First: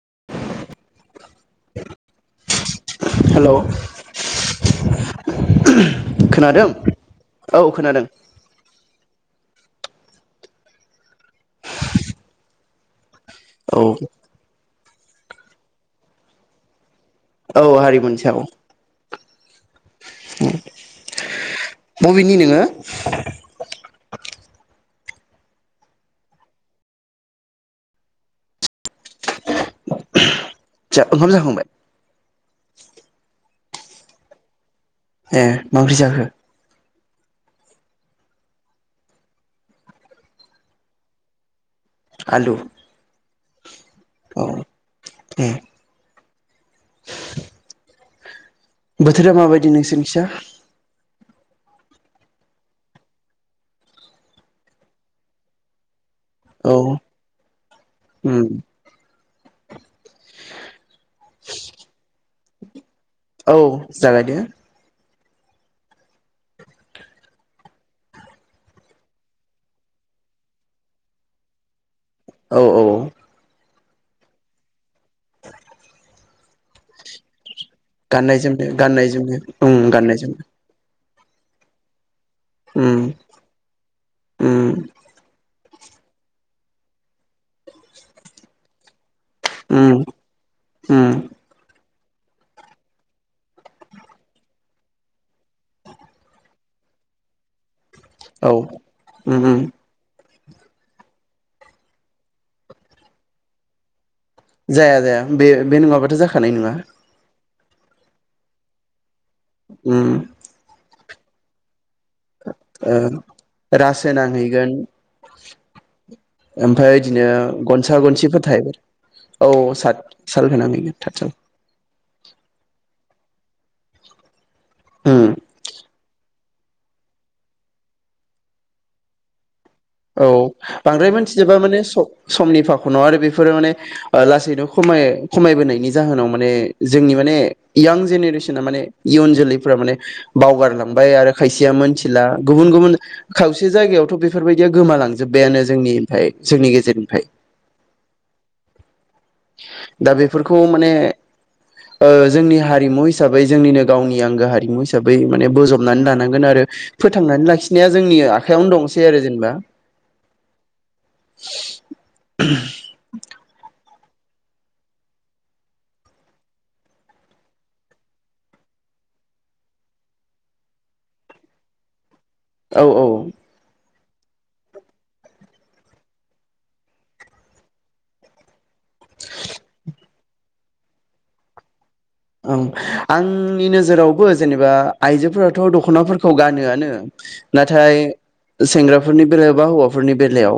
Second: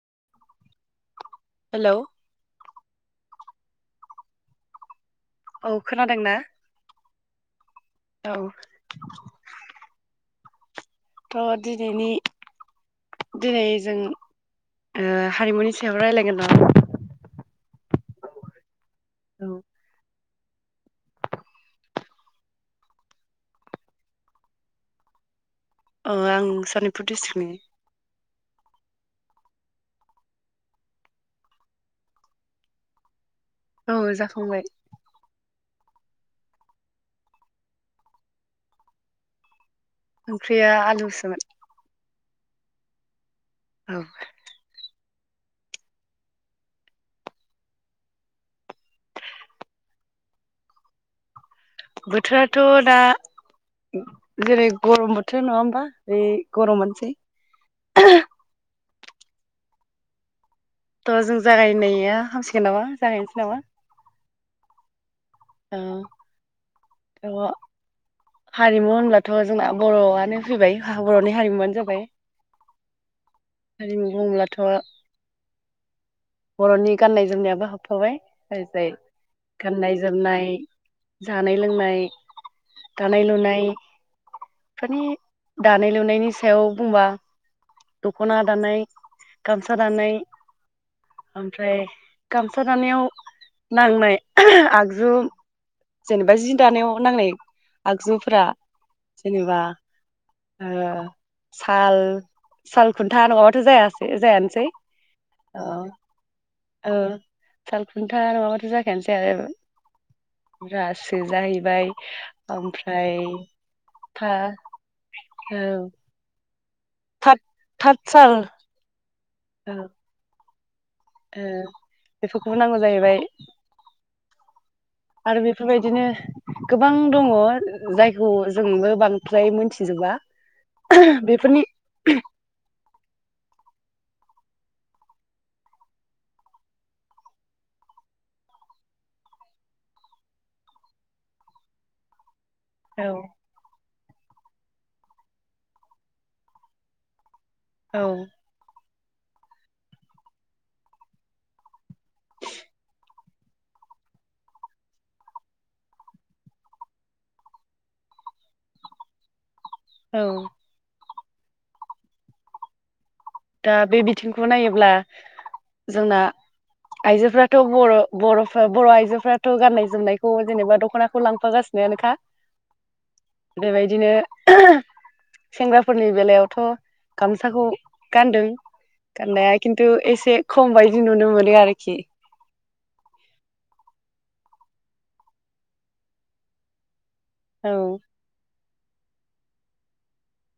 [inaudible] हेल। Hello औ खोनादों ना? औ खोनादों। [inaudible] थ दिनैनि दिनै औ जों। ओ हारिमुनि सायाव रायलायगोन रा औ हारिमुनि सायाव औ बबेनि नोङो आं सनितपुर डिस्ट्रिक्नि जा ओंखाम जाखांबाय औ जाखांबाय ए मा ओंख्रै जाखो ओंख्रिया आलुसोमोन आलु औ औ ए बोथोरा माबायदि नोंसोरनिखैजा बोथोराथ दा जेरै गरम बोथोर नङा होमबा बे औ गरम आनोसै उम थ जों जागायनाया हामसिगोन नामा जागायनोसै औ नामा जागायदो औ औव हारिमु होनब्लाथ जोंना बर'आनो फैबाय बर'नि हारिमुआनो जाबाय औ औ हारिमु बुंब्लाथ बरनि गाननाय जोमनायाबो हाब गाननाय जोमनो गाननाय जोमनो उम गाननाय जोमनाय जोमनो जानाय लोंनाय दानाय लुनाय उम फोरनि दानाय लुनायनि सायाव बुंबा दख'ना दानाय गामसा उम दानाय उम ओमफ्राय गामसा दानायाव नांनाय आगजु जेनेबा जि दानायाव नांनाय आगजुफ्रा औ उम उम जेनेबा ओ साल साल खुन्था नङाबाथ जाया जाया जाया बे बे नङाबाथ' जाखानाय नङा ओ साल खुन्था नङाबाथ' जाखायानोसै जाया उम जालाय ब्रा सो जाहैबाय ओ ओमफ्राय रासो फा नांहैगोन औ ओमफ्राय बिदिनो थाथ गनसा थाथसाल गनसिफोर थायो औ ओ सात साल होनानैनो ओ बेफोरखौबो नांगौ जाहैबाय आरो बेफोरबायदिनो गोबां दङ जायखौ जोंबो बांद्राय मोनथि औ बांद्राय मोनथिजोबा माने स-समनि फाखनाव आरो बेफोरो माने लास लासैनो खमाय खमायबोनायनि जाहोनाव माने जोंनि माने यां जेनेरेसना माने इयुन जोलैफ्रा माने बावगारलांबाय आरो खायसेया मोनथिला। गुबुन गुबुन औ खावसे जायगायाव थ' बेफोरबायदि दिया गोमालांजोब्बायानो जोंनि ओमफ्राय जोंनि गेजेरनिफ्राय। औ दा बेफोरखौ माने ओ जोंनि हारिमु हिस हिसाबै जोंनिनो गावनि आंगो हारिमु हिसाबै माने बजबनानै लानांगोन आरो फोथांनानै लाखिनाया जोंनि आखायावनो दंसै आरो जेनेबा। औ [inaudible] दा बे बिथिंखौ नायोब्ला जोंना आइजोफ्राथ' बर' बर'फ बर' आइजोफ्राथ' गाननाय जोमनायखौ जेनेबा दख'नाखौ लांफागासिनोआनोखा। औ औ बिदिनो सेंग्राफोरनि बेलायावथ' गामसाखौ गानदों गाननाया खिन्थु एसे खम बायदि नुनो मोनो आरोखि। ओ आंनि नोजोरावबो जेनेबा आइजोफोराथ' दख'नाफोरखौ गानोआनो औ नाथाय सेंग्राफोरनि बेलायाव बा हौवाफोरनि बेलायाव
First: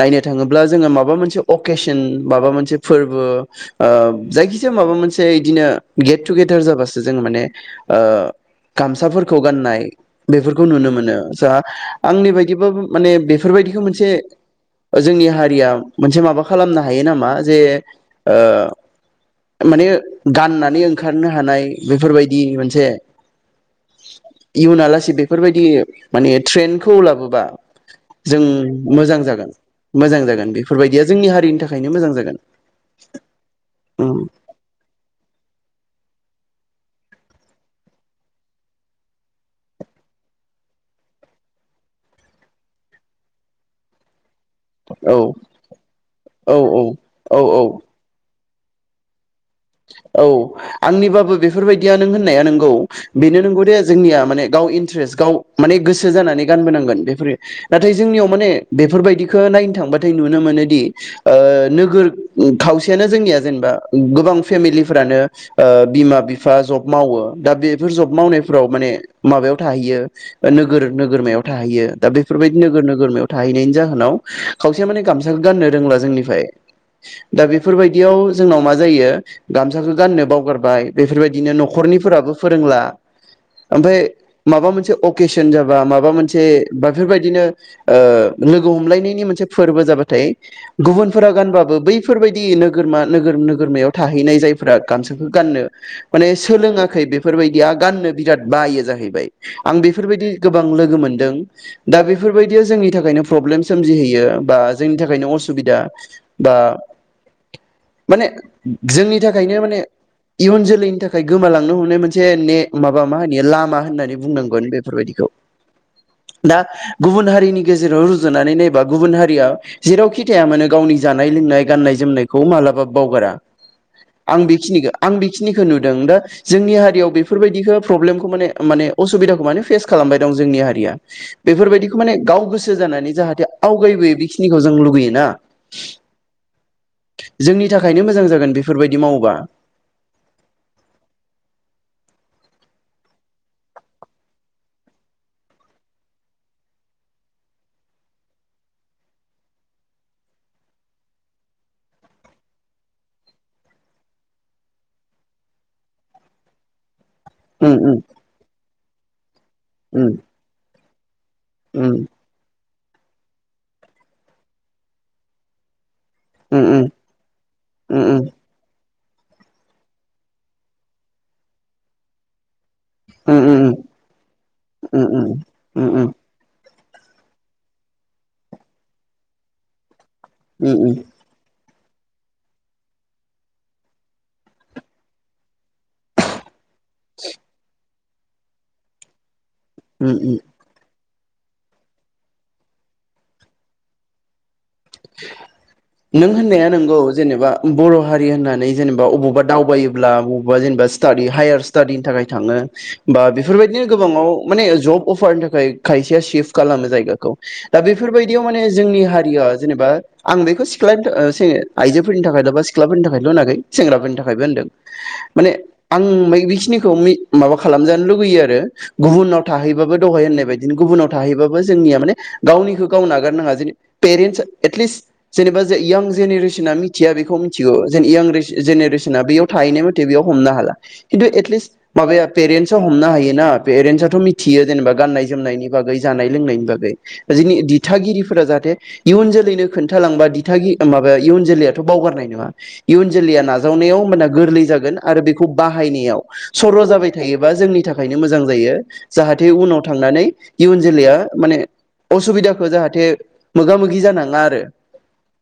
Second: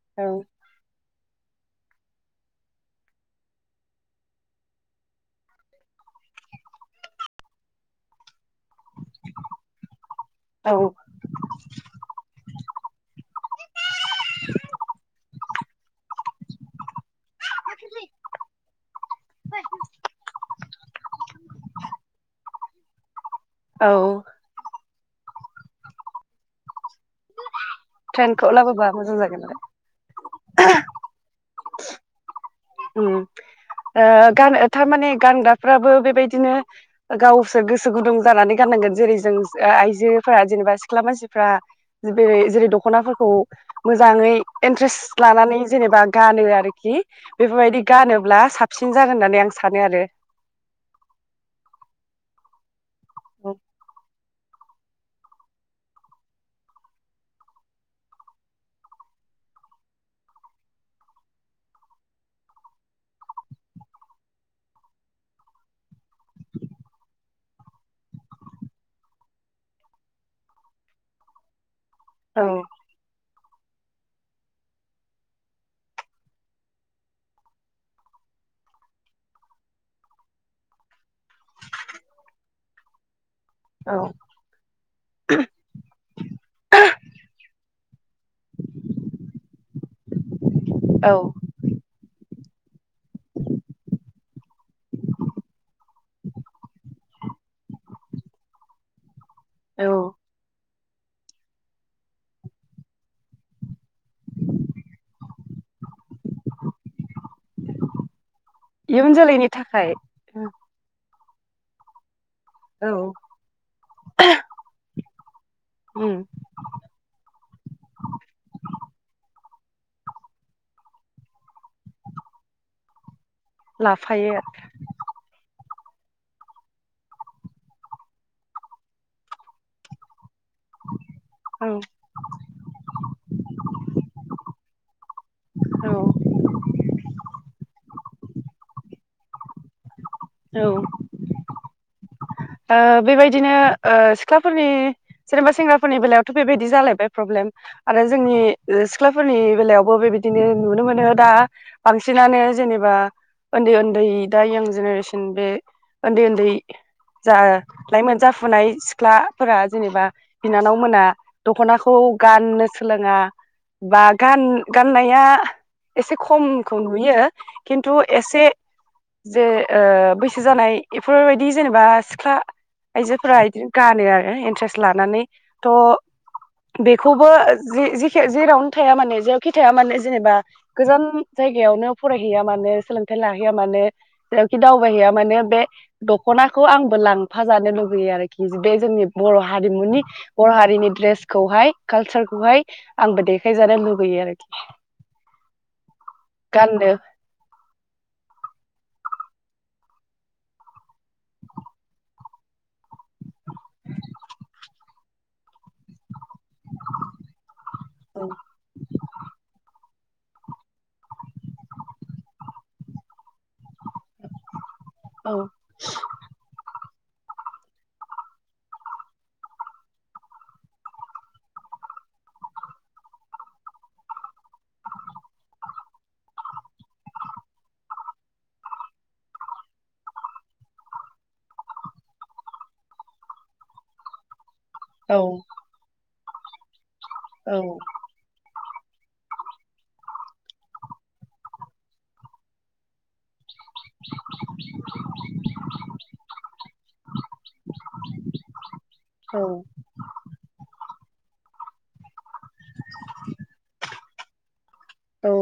नायनो औ थाङोब्ला जोङो माबा मोनसे अकेशन माबा मोनसे फोरबो ओ जायखिजाया माबा मोनसे इदिनो गेट टुगेदार जाबासो जों माने ओ गामसाफोरखौ गाननाय बेफोरखौ नुनो औ मोनो। स आंनि बायदिबाबो माने बेफोरबायदिखौ मोनसे जोंनि हारिया मोनसे माबा खालामनो हायो नामा जे ओ माने गानना ओंखारनो हानाय बेफोरबायदि मोनसे औ इयुनालासे बे बेफोरबायदि माने ट्रेन्डखौ लाबोबा जों मोजां जागोन मोजां जागोन बेफोरबायदिया जोंनि हारिनि थाखाय थाखायनो मोजां जागोन। उम ओ गान थारमाने गानगा फ्राबो बेबायदिनो गावसोर गोसो गुदुं जानानै गाननांगोन। जेरै जों आइजोफोरा जेनेबा सिख्ला मानसिफ्राेरै जे-जेरै दख'नाफोरखौ मोजाङै औ इन्ट्रेस्ट लानानै जेनेबा गानो औ आरोखि। औ औ बेफोरबायदि गानोब्ला साब सिन जागोन होननानै आं स औ आंनिबाबो बेफोरबायदिया नों होननाया नोंगौ बेनो नंगौ दे जोंनिया माने गाव इन्ट्रेस् गाव माने गोसो जानानै गानबोनांगोन बेफोरो नाथाय जोंनियाव माने बेफोरबायदिखौ नायनो थांबाथाय नुनो मोनोदि ओ नोगोर खावसेयानो जोंनिया जेनेबा गोबां फेमिलिफ्रानो बिमा बिफा जब मावो दा बेफोर जब मावनायफ्राव माने माबायाव थाहैयो नोगोर नोगोरमायाव थाहैयो दा औ बेफोरबायदि नोगोर नोगोरमायाव थाहैनायनि जाहोनाव खावसे माने गामसाखौ गाननो रोंला जोंनिफ्राय दा बेफोरबायदियाव जोंनाव मा जायो गामसाखो गाननो बावगारबाय बेफोरबायदिनो न'खरनिफोराबो फोरोंला ओमफ्राय माबा मोनसे अकेसन जाबा माबा मोनसे बाफोरबायदिनो ओ लोगो हमलायनायनि मोनसे फोरबो जाबाथाय औ गुबुनफोरा गानबाबो बैफोरबाय दि नोरमा नोगोर नोगोरमायाव थाहै नाय जायफोरा गामसखौ गाननो माने सोलोङाखै बेफोरबायदिया गाननो बिराद बायो जाहैबाय आं औ बेफोरबायदि गोबां लोगो मोनदों दा बेफोरबायदियाव जोंनि थाखायनो प्रब्लेम सोमजिहोयो बा जोंनि थाखायनो असुबिदा बा माने इयुन जोंनि जोलैनि थाखायनो माने थाखाय इयुन जोलैनि थाखाय गोमालांनो हनाय मोन से ने औ माबा मा होनो लामा होननानै बुंनांगोन बेफोरबायदिखौ दा गुबुन हारिनि गेजेराव रुजुनानै नायबा गुबुन हारिया जेरावखि थाया मानो गावनि जानाय लोंनाय गाननाय जोमनायखौ मालाबा बावगारा लाफायो आं बेखिनिखौ आं बेखिनि नुदों दा जोंनि हारियाव बेफोरबायदिखौ फ्रब्लेमखौ माने माने असुबिदाखौ मानो फेस खालामबाय दं जोंनि हारिया औ बेफोरबायदिखौ माने गाव गोसो जानानै जाहाथे आवगायबोयो बेखिनिखौ जों लुुगैयोना औ जोंनि थाखाय थाखायनो मोजां जागोन बेफोरबायदि मावोबा औ ओ बेबायदिनो ओ सिख्लाफोरनि जेनेबा सेंग्राफोरनि बेलायावथ' बेबायदि जालायबाय प्रब्लेम आरो जोंनि ओ सिख्लाफोरनि बेलायावबो बेबायदिनो नुनो मोनो दा बांसिनानो जेनेबा उन्दै उन्दै दा ययां जेनेरेसन उम बे ओन्दै ओन्दै जा उम उम लाइमोन जाफुनाय सिख्लाफोरा जेनेबा उम बिनानाव मोना उम दख'नाखौ गाननो सोलोङा बा गान गाननाया एसे नों खमखौ नुयो खिन्थु एसे जे ओ बैसो जानाय एफोरबायदि जेनेबा सिख्ला आइजोफोरा एदिखौ गानो आरो इन्ट्रेस्ट लानानै थ' बेखौबो जे जेखि जेरावनो थाया माने जेरावखि थाया माने जेनेबा गोजान जायगायावनो फरायहैया मानो सोलोंथाइ लाहैया मानो जेरावखि दावबायहैया माने बे दख'ना खौ आंबो लांफा जानो लु बैयो आरोखि बे जोंनि बर' हारिमुनि बर' हारिनि द्रेस खौहाय कालसारखौहाय आंबो देखायजानो लुुबैयो आरोखि। नों होननाया गाननो नंगौ जेनेबा बर' हारि होननानै जेनेबा अबावबा दावबायोब्ला बबावबा जेनेबा स्टाडि हायार स्टाडिनि थाखाय थाङो बा बेफोरबायदिनो गोबाङाव माने जब अफारनि थाखाय खायसेया सिफ खालामो जायगाखौ दा औ बेफोरबायदियाव माने जोंनि हारिया बा आं बेखौ सिख्लानि थाख ओ से आइजोफोरनि थाखायल' बा सिख्लाफोरनि थाखायल' होनाखै सेंग्राफोरनि थाखायबो होनदों। माने आं बाय बिखिनि खौ मि माबा खालामजानो लुुगैयो आरो गुबुनाव थाहैबाबो द'हाय होननाय बायदिनो गुबुनाव थाहैबाबो जोंनिया माने गावनिखौ गाव नागारनाङा जे पेरेन्टस एटलिस्ट जेनेबा जे इयां जेनेरेसना मिथिया बेखौ मिथिगौ जेन इयां जेनेरेसना बेयाव थाहैनाय म'थे बेयाव हमनो हाला खिन्थु एटलिस्ट माबाया पेरेन्टस आ हमनो हायो ना पेरेन्टसाथ' मि थियो जेनेबा औ गाननाय जोमनायनि बागै जानाय लोंनायनि बागै। जोंनि औ दिथागिरिफोरा जाहाथे इयुन जो लैनो खोनथालांबा दिथागि माबाया इयुन जोलैयाथ' बावगारनाय नङा इयुन जोलैया ना जावनायाव होनबाना गोरलै जागोन आरो बेखौ बाहायनायाव सर' जाबाय थायोबा जोंनि थाखायनो मोजां जायो। जाहाथे औ उनाव थांनानै इयुन जोलैया माने असुबिदाखो जाहाथे मोगा मोगि जाना ङा आरो औ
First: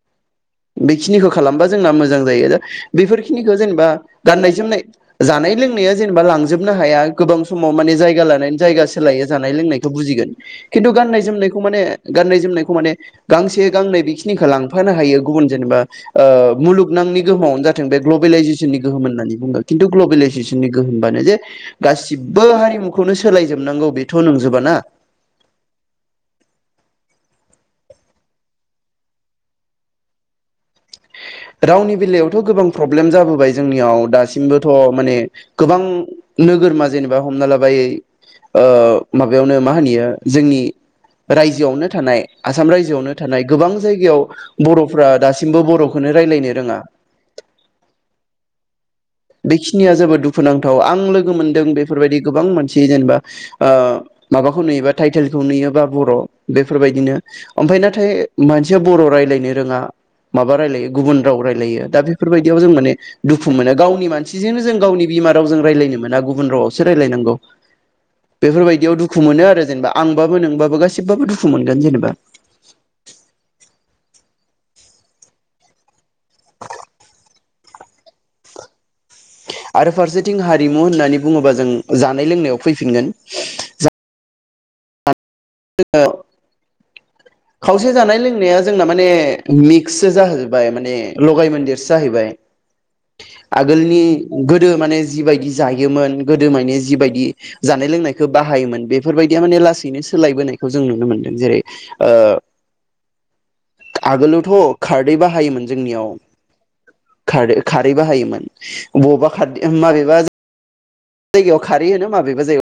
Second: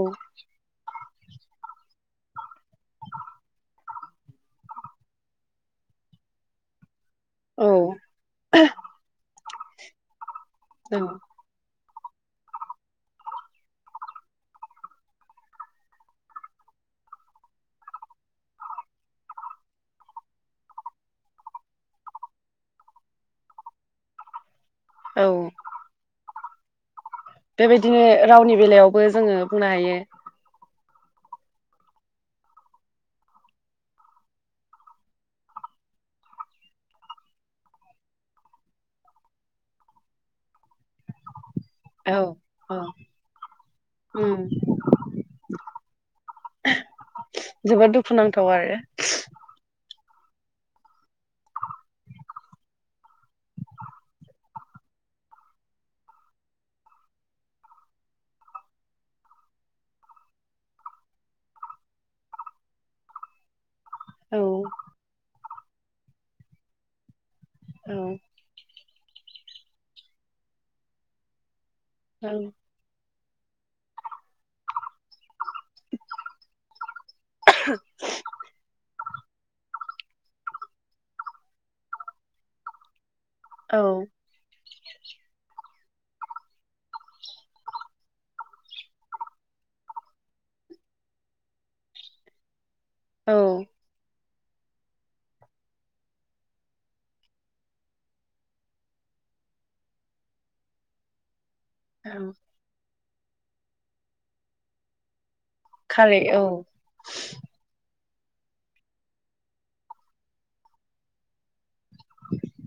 बेखिनिखौ खालामबा जोंना मोजां जायो। दा बेफोरखिनिखौ जेनेबा गाननाय जोमनाय जानाय लोंनाया जेनेबा लांजोबनो हाया। गोबां समाव माने औ जायगा लानाय जायगा सोलायो जानाय लोंनायखौ बुजिगोन। खिन्थु औ गाननाय जोमनायखौ माने गाननाय जोमनायखौ माने गांस से गांनै बेखिनिखौ लांफानो हायो गुबुन जेनेबा ओ मुलुगनांनि गोहोमावनो जाथों बे ग्लबेलाइजेसननि गोहोम होननानै बुङो खिन्थु ग्लबेलाइजेसननि गोहोमबानो जे गासिबो हारिमुखौनो सोलायजोबनांगौ बेथ' नंजोबा ना। औ बेबायदिनो रावनि बेलायावबो जोङो बुंनो हायो। रावनि बेलायावथ' गोबां प्रब्लेम जाबोबाय जोंनियाव दासिमबोथ' माने गोबां नोगोरमा जेनेबा हमना लाबाय ओ माबायावनो मा होनो इयो जोंनि रायजोआवनो औ थानाय आसाम औ रायजोआवनो थानाय गोबां जायगायाव उम बर'फ्रा दासिमबो बर' जोबोद दुखुनांथाव आरो बेखिनिया जोबोद दुखुनांथाव। आं लोगो मोनदों बेफोरबायदि गोबां मानसि जेनेबा ओ माबाखौ नुयोबा टाइटेलखौ नुयोबा बर' बेफोरबायदिनो। ओमफ्राय नाथाय मानसिया बर' रायलायनो रोङा माबा रायलायो गुबुन राव रायलायो दा बेफोरबायदियाव जों माने दुखु मोनो। गाव नि औ मानसिजोंनो जों गावनि बिमा रावजों रायलायनो मोना गुबुन रावावसो रायलायनांगौ। औ बेफोरबायदियाव दुख खु मोनो आरो जेनेबा आंबाबो नोंबाबो गासिब बाबो दुखु मोन गोन जेनेबा। [inaudible] [inaudible] आरो फारसेथिं हारिमु होननानै बुङोबा जों जानाय लोंनायाव फैफिनगोन। औ [unintelligible] खावसे जानाय लोंनाया जोंना माने मिक्ससो जाहोबाय माने लगाय मोनदेरसो जाहैबाय। औ आगोलनि गोदो माने जिबायदि जायोमोन गोदो माने जिबायदि जानाय लोंनायखो बाहायोमोन बेफोरबायदिया माने लासैनो सोलायबोनायखौ जों नुनो मोन्दों जेरै औ ओ आगोलावथ' खारदै बाहायोमोन जोंनियाव खारै औ खारो खारै बाहायोमोन। मोन बबबा खारदै माबेबा जाय जायगायाव खारै होनो माबेबा जाय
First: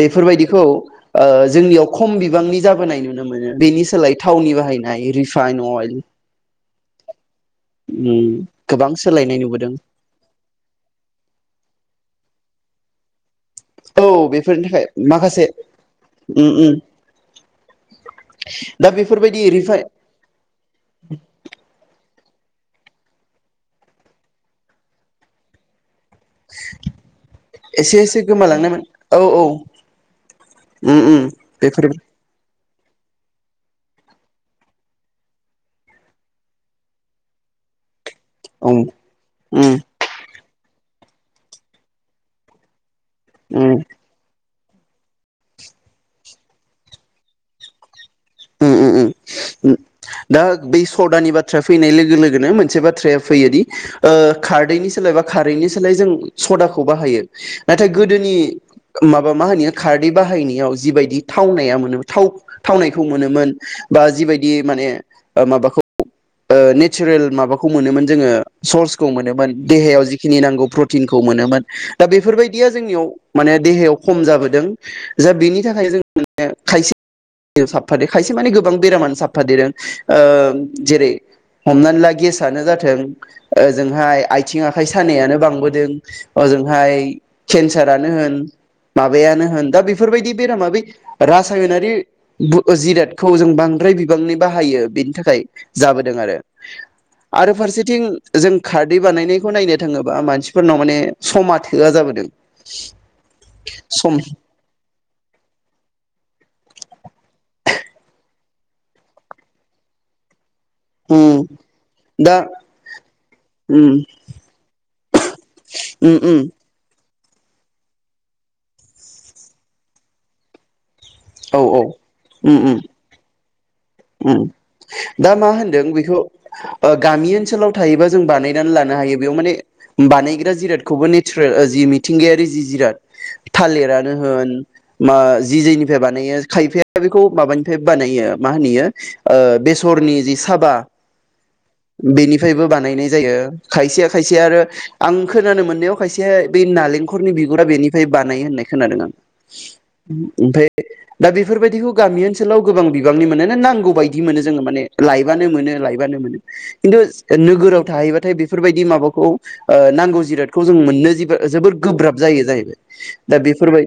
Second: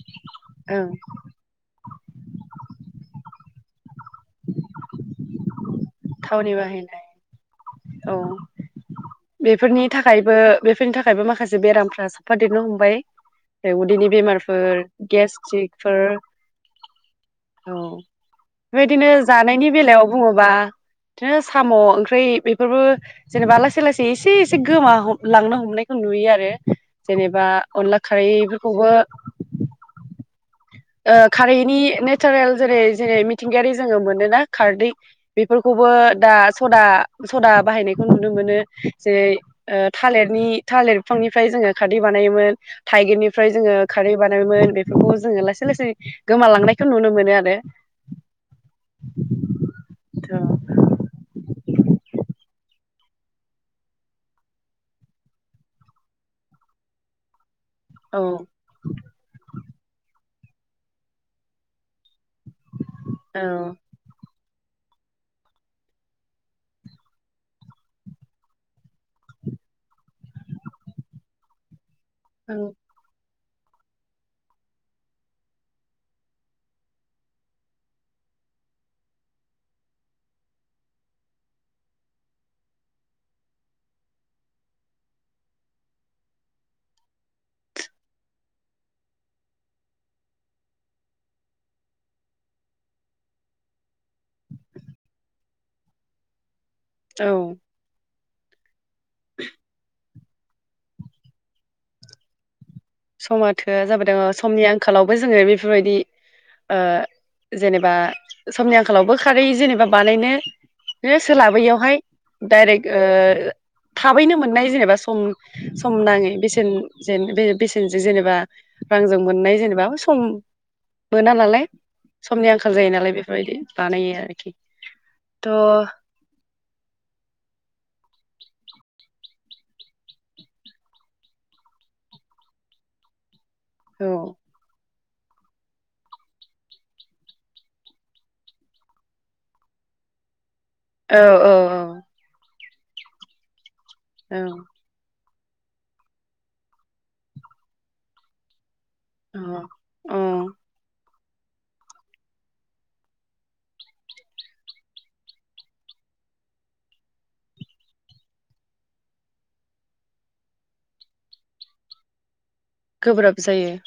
बे फोरबायदिखौ ओं ओ जोंनियाव खम बिबांनि जाबोनाय नुनो मोनो बेनि सोलाय थावनि बाहायनाय रिफाइन अइल थावनि बाहायनाय औ उम गोबां सोलायनाय नुबोदों बेफोरनि थाखायबो बेफोरनि थाखायबो माखासे बेराम साफा देरनो हमबाय बे उदैनि औ बेफोरनि बेमारफोर थाखाय माखासे गेस्ट्रिकफोर उम उम औ दा बेबायदिनो बेफोरबायदि जानायनि रिफाइ बेलायाव बुङोबा बिदिनो साम' ओंख्रै बेफोरबो जेनेबा लासै लासै एसे एसे गोमा लांनो हमनाय नुयो आरो जेनेबा अनला एसे एसे गोमालांनायमोन खारैफोरखौबो औ औ उम ओ उम खारैनि बेफोर नेचारेल जेरै जेरै मिथिंगायारि जोङो मोनोना खारदै बेफोरखौबो दा सदा सदा बाहायनाय खौ नुनो मोनो औ उम जेरै ओ उम थालिरनि थालिर फिफांनिफ्राय जोङो खारदै बानायोमोन थाइगिरनिफ्राय उम जोङो खारै बानायोमोन बेफोरखौ जो ला सै लासै गोमालांनायखौ नुनो मोनो आरो उम उम दा थ' बै सदानि बाथ्राया फैनाय लोगो लोगोनो मोन नसे बाथ्राया फैयोदि ओ खारदैनि सोलाय बा खारैनि सोलाय जों सदाखौ बाहायो नाथाय औ गोदोनि माबा मा होनो इयो खारदै बाहायनायाव जिबायदि थावनाया मोनो थाव खौ मोनोन औ बा जिबाय बिदि माने माबाखौ ओ नेचारेल माबाखौ मोनोमोन जोङो सर्सखौ मोनोमोन देहायाव जिखिनि नांगौ प्रतिनखौ मोनोमोन दा औ बेफोरबायदिया जोंनियाव माने देहायाव खम जाबोदों जा बेनि थाखाय जों माने खायसे साबफादे खायसे माने गोबां बेरामानो साबफादेरो ओ जेरै हमनानै ला गेसनो जाथों ओजोंहाय आथिं आखाय सानायानो बांबोदों ओजोंहाय केन्सारानो होन माबायानो होन दा बेफोरबायदि बेरामा बे रासायनारि बु जिरादखौ जों बांद्राय बिबांनि बाहायो बेनि थाखाय जाबोदों आरो औ आरो फारसेथिं जों खारदै बानायनायखौ नायनो थाङोबा मानसिफोरनाव माने समा थोआ जाबोदों समा थोआ सम जाबोदों ओ समनि आंखालावबो जोङो बेफोरबायदि ओ जेनेबा समनि आंखालावबो खारै जेनेबा बानायनो उम सोलाबैयावहाय दा डाइरेक्ट ओ उम थाबैनो मोननाय जेनेबा सम सम उम नाङै उम बेसेन जेन बे बेसेनजों जेनेबा रांजों मोननाय जेनेबा सम मोना औ नालाय औ समनि उम आंखाल उम जायो नालाय बेफोरबायदि बानायो उम आरोखि दा थ' मा औ होनदों बेखौ ओ गामि ओनसोलाव थायोबा जों बनानै लानो हायो बेयाव माने बानायग्रा जिरादखौबो नेचारेल जि मिथिंगायारि जि-जि-जिराद औ थालिरानो होन मा जि जेनिफ्राय बानायो खायफाया बेखौ माबानिफाय बानायो मा होनो इयो ओ बेसरनि जि साबा औ बेनिफ्रायबो बानायनाय जायो खायसे खायसे औ आरो आं खोनानो मोननायाव खायसे बै नालेंखरनि बिगुरा बेनिफ्राय बानायो होननाय खोनादों आं औ औ ओ-ओमफाय दा बेफोरबायदिखौ गामि ओनसोलाव गोबां बिबांनि मोनो ना नां गौ बायदि मोनो जोङो माने लायब्लानो मोनो लायबानो मोनो खिन्थु नोगोराव थाहैबाथाय बेफोरबायदि माबाखौ ओ नांगौ जिरादखौ मोननो जिबा जोबोद गोब्राब जायो जायो गोब्राब दा जायो बेफोरबाय